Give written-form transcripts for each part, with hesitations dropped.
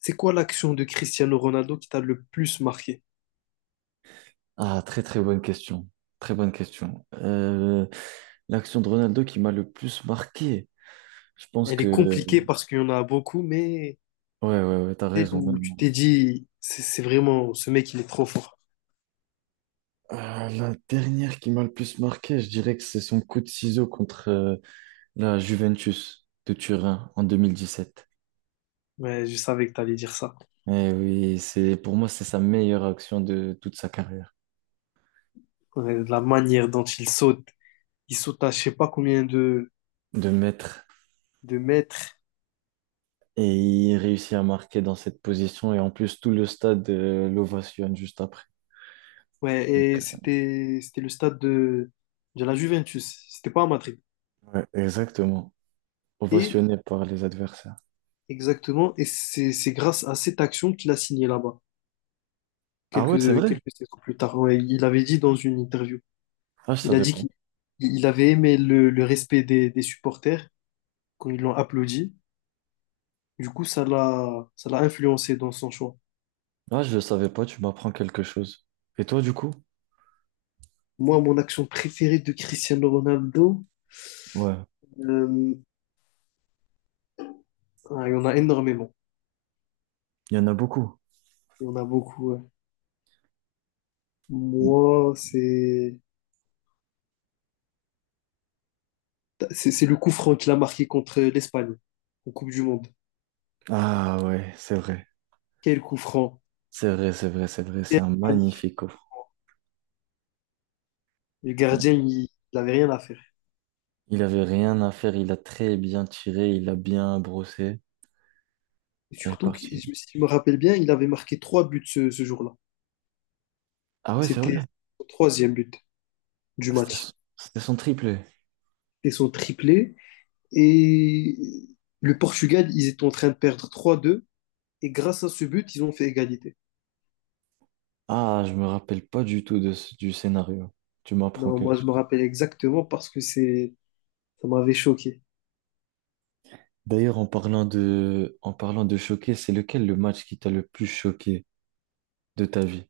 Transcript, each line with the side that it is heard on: left: C'est quoi l'action de Cristiano Ronaldo qui t'a le plus marqué?
right: Ah, très très bonne question. Très bonne question. L'action de Ronaldo qui m'a le plus marqué. Je pense
left: Elle est
right: que...
left: compliquée parce qu'il y en a beaucoup, mais
right: Ouais, ouais, ouais, t'as
left: celle
right: raison.
left: où tu
right: Vraiment.
left: t'es dit, c'est vraiment, ce mec, il est trop fort.
right: La dernière qui m'a le plus marqué, je dirais que c'est son coup de ciseau contre la Juventus de Turin en 2017.
left: Ouais, je savais que t'allais dire ça.
right: Eh oui, c'est, pour moi, c'est sa meilleure action de toute sa carrière,
left: Ouais, la manière dont il saute à je sais pas combien
right: de maître.
left: de mètres.
right: Et il réussit à marquer dans cette position. Et en plus, tout le stade l'ovationne juste après.
left: Ouais,
right: Donc,
left: et
right: euh,
left: c'était, c'était le stade de la Juventus. C'était pas à Madrid.
right: ouais, exactement.
left: Et
right: Ovationné par les adversaires.
left: exactement, et c'est grâce à cette action qu'il a signé là-bas,
right: Ah ouais, c'est
left: quelques,
right: vrai.
left: quelques saisons plus tard. Ouais, il avait dit dans une interview.
right: Ah, je
left: Il a
right: savais
left: dit
right: pas.
left: qu'il il avait aimé le respect des supporters quand ils l'ont applaudi. Du coup, ça l'a influencé dans son choix.
right: Ah, je le savais pas, tu m'apprends quelque chose. Et toi, du coup?
left: Moi, mon action préférée de Cristiano Ronaldo,
right: Ouais,
left: euh, ah, il y en a énormément.
right: il y en a beaucoup.
left: Il y en a beaucoup, ouais. Moi, c'est c'est le coup franc qu'il a marqué contre l'Espagne en Coupe du Monde.
right: Ah ouais, c'est vrai.
left: Quel coup franc!
right: C'est vrai, c'est vrai, c'est vrai. C'est
left: Quel
right: un
left: magnifique
right: magnifique
left: coup
right: offre.
left: franc. Le gardien, il n'avait rien à faire.
right: Il avait rien à faire, il a très bien tiré, il a bien brossé
left: Et
right: et est
left: surtout,
right: parti.
left: si je me rappelle bien, il avait marqué trois buts ce, ce jour-là.
right: Ah ouais, c'est
left: C'était
right: vrai.
left: son troisième but du
right: C'était son
left: match.
right: c'était son triplé.
left: Et son triplé. Et le Portugal, ils étaient en train de perdre 3-2. Et grâce à ce but, ils ont fait égalité.
right: Ah, je me rappelle pas du tout de, ce- du scénario. Tu m'apprends
left: Non, moi,
right: quelque
left: je me
right: chose.
left: rappelle exactement parce que c'est, ça m'avait choqué
right: D'ailleurs, en parlant de choqué, c'est lequel le match qui t'a le plus choqué? De ta vie,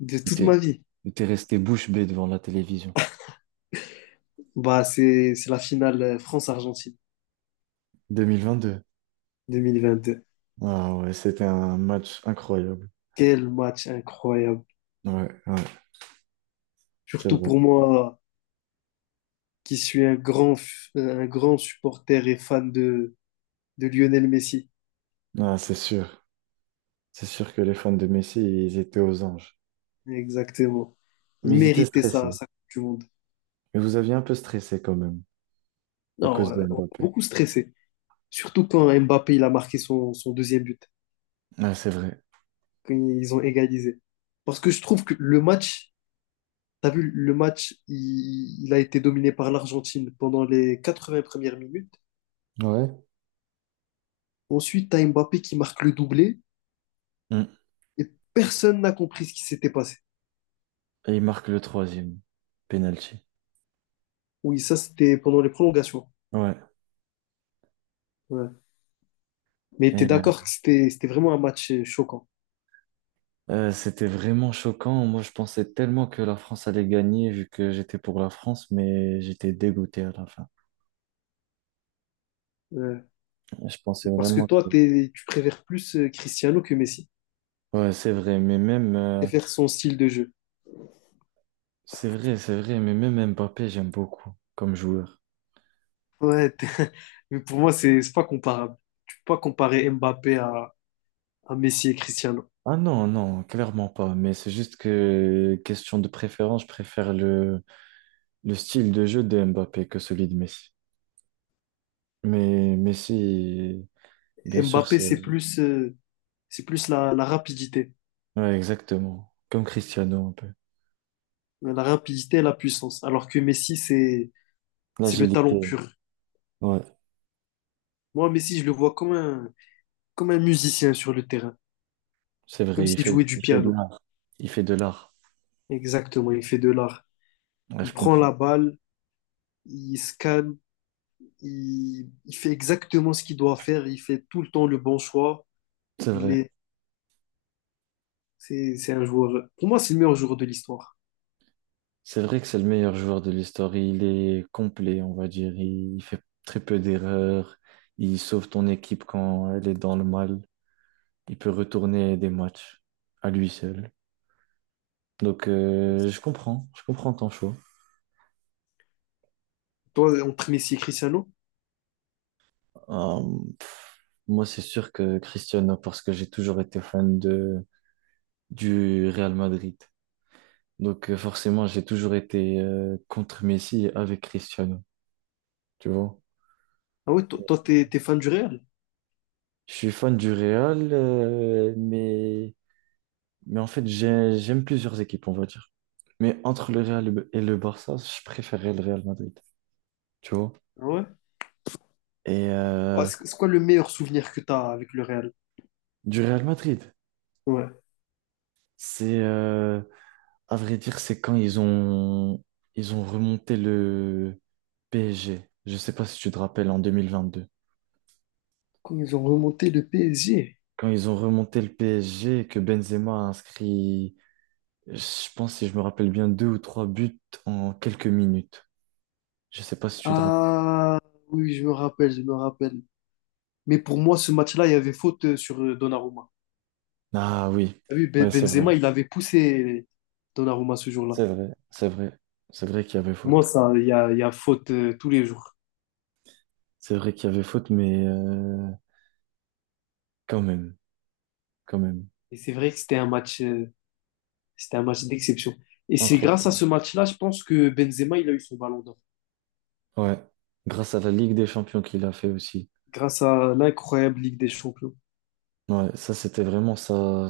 left: de
right: où
left: toute
right: t'es,
left: ma vie.
right: où t'es resté bouche bée devant la télévision.
left: Bah, c'est la finale France-Argentine
right: 2022.
left: 2022.
right: Ah ouais, c'était un match incroyable.
left: Quel match incroyable.
right: Ouais, ouais, c'est
left: Surtout
right: vrai.
left: pour moi, qui suis un grand, un grand supporter et fan de Lionel Messi.
right: Ah, c'est sûr. C'est sûr que les fans de Messi, ils étaient aux anges.
left: Exactement. Il
right: Mais ils étaient
left: méritait
right: stressés.
left: ça, ça Coupe du Monde.
right: Mais vous aviez un peu stressé quand même, à
left: Non,
right: cause de
left: on a
right: Mbappé.
left: beaucoup stressé. Surtout quand Mbappé il a marqué son, son deuxième but,
right: Ah, c'est vrai.
left: quand ils ont égalisé. Parce que je trouve que le match, t'as vu, le match, il a été dominé par l'Argentine pendant les 80 premières minutes.
right: Ouais.
left: Ensuite, t'as Mbappé qui marque le doublé
right: Mm.
left: et personne n'a compris ce qui s'était passé.
right: Et il marque le troisième penalty.
left: Oui, ça, c'était pendant les prolongations.
right: Ouais.
left: Ouais. Mais t'es
right: Et
left: d'accord que c'était, c'était vraiment un match choquant.
right: c'était vraiment choquant. Moi, je pensais tellement que la France allait gagner, vu que j'étais pour la France, mais j'étais dégoûté à la fin.
left: Ouais.
right: Je pensais
left: Parce que
right: vraiment
left: toi,
right: que...
left: tu préfères plus Cristiano que Messi
right: Ouais, c'est vrai, mais même...
left: et faire son style de jeu.
right: C'est vrai, mais même Mbappé, j'aime beaucoup comme joueur.
left: Ouais, t'es- mais pour moi, c'est pas comparable. Tu peux pas comparer Mbappé à Messi et Cristiano.
right: Ah non, non, clairement pas. Mais c'est juste que, question de préférence, le style de jeu de Mbappé que celui de Messi. Mais Messi, bien sûr,
left: Mbappé,
right: c'est...
left: c'est plus la, la rapidité.
right: Ouais, exactement. Comme Cristiano, un peu.
left: La rapidité et la puissance. Alors que Messi, c'est le talent
right: L'agilité,
left: pur.
right: ouais,
left: Moi, Messi, je le vois comme un musicien sur le terrain.
right: c'est
left: Comme
right: vrai,
left: s'il jouait du
right: il fait de
left: piano.
right: l'art. Il fait de l'art.
left: Exactement, il fait de l'art.
right: Ouais,
left: Il
right: je
left: prend
right: comprends.
left: la balle, il scanne, il fait exactement ce qu'il doit faire, il fait tout le temps le bon choix.
right: C'est
left: Il
right: vrai.
left: est, c'est un joueur. Pour moi, c'est le meilleur joueur de l'histoire.
right: C'est vrai que c'est le meilleur joueur de l'histoire. Il est complet, on va dire. Il fait très peu d'erreurs. Il sauve ton équipe quand elle est dans le mal. Il peut retourner des matchs à lui seul. Je comprends. Je comprends ton choix.
left: Toi, entre Messi et Cristiano,
right: Euh, moi, c'est sûr que Cristiano, parce que j'ai toujours été fan de, du Real Madrid. Forcément, j'ai toujours été contre Messi et avec Cristiano. Tu vois?
left: ah ouais, toi, toi, t'es, t'es fan du Real?
right: Je suis fan du Real, mais. Mais en fait, j'aime plusieurs équipes, on va dire. Mais entre le Real et le Barça, je préférais le Real Madrid, tu vois.
left: Ah, ouais.
right: Et
left: Quoi,
right: euh,
left: c'est quoi le meilleur souvenir que t'as avec le Real?
right: du Real Madrid,
left: Ouais.
right: c'est, euh, à vrai dire, c'est quand ils ont remonté le PSG. Je sais pas si tu te rappelles, en 2022.
left: Quand ils ont remonté le PSG.
right: Quand ils ont remonté le PSG et que Benzema a inscrit, je pense, si je me rappelle bien, deux ou trois buts en quelques minutes. Je sais pas si tu te rappelles.
left: Ah, oui, je me rappelle, je me rappelle. Mais pour moi, ce match-là, il y avait faute sur Donnarumma.
right: Ah oui,
left: T'as vu,
right: ouais, c'est vrai.
left: Benzema, il avait poussé Donnarumma ce jour-là.
right: C'est vrai, c'est vrai, c'est vrai qu'il y avait
left: Pour
right: faute.
left: moi, ça, il y a faute tous les jours.
right: C'est vrai qu'il y avait faute, quand même, quand même.
left: Et c'est vrai que c'était un match d'exception. Et c'est grâce à
right: Impressionnant.
left: ce match-là, je pense que Benzema, il a eu son ballon d'or.
right: Ouais, grâce à la Ligue des Champions qu'il a fait aussi.
left: Grâce à l'incroyable Ligue des Champions.
right: Ouais, ça c'était vraiment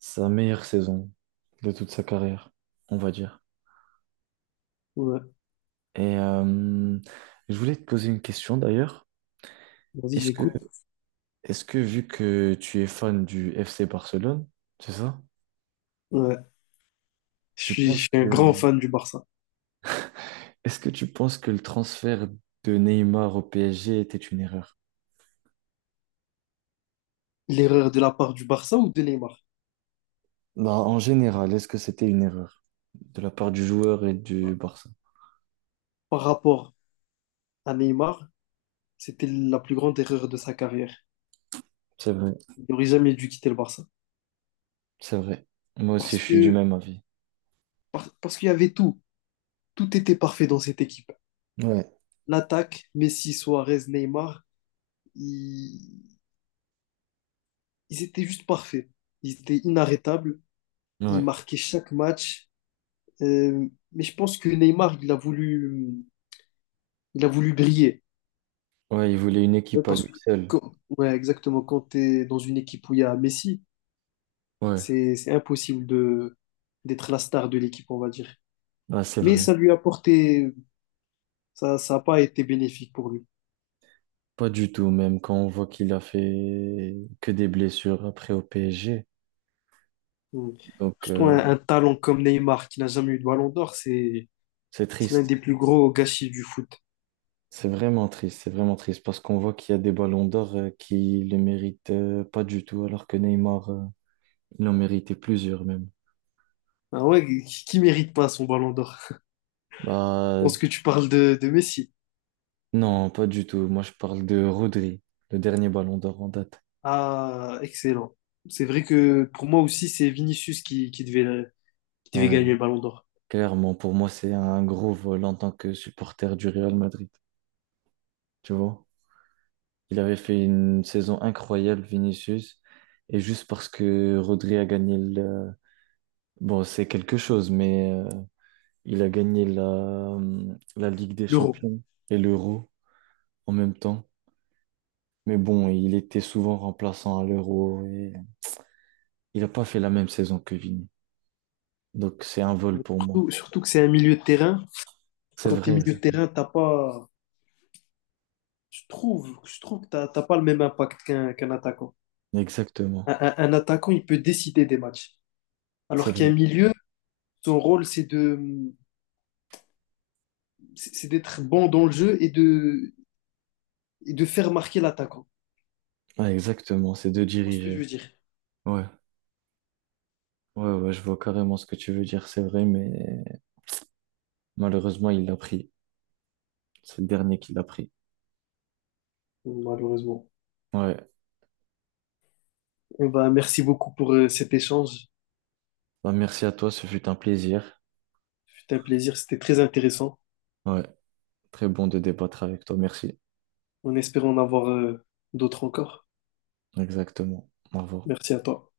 right: sa meilleure saison de toute sa carrière, on va dire.
left: Ouais.
right: Et euh, je voulais te poser une question d'ailleurs.
left: Vas-y,
right: Est-ce que,
left: j'écoute.
right: est-ce que vu que tu es fan du FC Barcelone, c'est ça?
left: Ouais.
right: Tu
left: Je
right: penses
left: suis un
right: que,
left: grand fan du Barça.
right: est-ce que tu penses que le transfert de Neymar au PSG était une erreur?
left: L'erreur de la part du Barça ou de Neymar?
right: Bah, en général, est-ce que c'était une erreur de la part du joueur et du
left: Bah,
right: Barça?
left: par rapport à Neymar, c'était la plus grande erreur de sa carrière.
right: C'est vrai,
left: Il n'aurait jamais dû quitter le Barça.
right: c'est vrai. Moi aussi,
left: Parce
right: je suis du
left: que,
right: même avis.
left: parce qu'il y avait tout. Tout était parfait dans cette équipe.
right: Ouais,
left: L'attaque, Messi, Suarez, Neymar, ils, ils étaient juste parfaits. Ils étaient inarrêtables. Ils
right: ouais,
left: marquaient chaque match. Mais je pense que Neymar, il a voulu briller.
right: ouais, il voulait une
left: Ouais,
right: équipe à
left: parce
right: lui
left: que,
right: seul.
left: ouais, exactement, quand tu es dans une équipe où il y a Messi,
right: Ouais,
left: c'est impossible de, d'être la star de l'équipe, on va dire.
right: bah, c'est
left: Mais
right: vrai.
left: ça lui a apporté, ça n'a pas été bénéfique pour lui.
right: Pas du tout, même quand on voit qu'il a fait que des blessures après au PSG.
left: Mm.
right: Donc,
left: Surtout
right: euh,
left: un talent comme Neymar, qui n'a jamais eu de ballon d'or, c'est
right: c'est
left: c'est l'un
right: triste.
left: des plus gros gâchis du foot.
right: C'est vraiment triste, c'est vraiment triste parce qu'on voit qu'il y a des ballons d'or qui le méritent pas du tout, alors que Neymar, il en méritait plusieurs même.
left: Ah ouais, qui mérite pas son ballon d'or? Je
right: Bah,
left: pense que tu parles de Messi.
right: non, pas du tout. Moi, je parle de Rodri, le dernier ballon d'or en date.
left: Ah, excellent. C'est vrai que pour moi aussi, c'est Vinicius qui devait
right: Ouais,
left: gagner le ballon d'or.
right: clairement, pour moi, c'est un gros vol en tant que supporter du Real Madrid. Tu vois? Il avait fait une saison incroyable, Vinicius, et juste parce que Rodri a gagné le... Bon, c'est quelque chose, il a gagné la, la Ligue des
left: L'Euro.
right: Champions et l'Euro en même temps. Mais bon, il était souvent remplaçant à l'Euro et il n'a pas fait la même saison que Vini. Donc, c'est un vol pour moi.
left: Surtout, surtout que c'est un milieu de terrain.
right: C'est
left: Quand tu es
right: vrai.
left: milieu de terrain, t'as pas, je trouve que t'as pas le même impact qu'un attaquant.
right: Exactement.
left: Un, un attaquant, il peut décider des matchs.
right: C'est
left: Alors qu'un
right: vrai.
left: milieu, son rôle, c'est de, c'est d'être bon dans le jeu et de faire marquer l'attaquant. Tu
right: Ah, exactement, c'est de
left: vois ce que je
right: diriger.
left: veux dire,
right: Ouais, ouais, ouais, je vois carrément ce que tu veux dire, c'est vrai, mais malheureusement, il l'a pris. C'est le dernier qui l'a pris.
left: malheureusement.
right: Ouais.
left: Eh ben, merci beaucoup pour cet échange.
right: Bah, merci à toi, ce fut un plaisir.
left: C'était un plaisir, c'était très intéressant.
right: Ouais, très bon de débattre avec toi, merci.
left: On espère en avoir d'autres encore.
right: Exactement. Au revoir.
left: Merci à toi.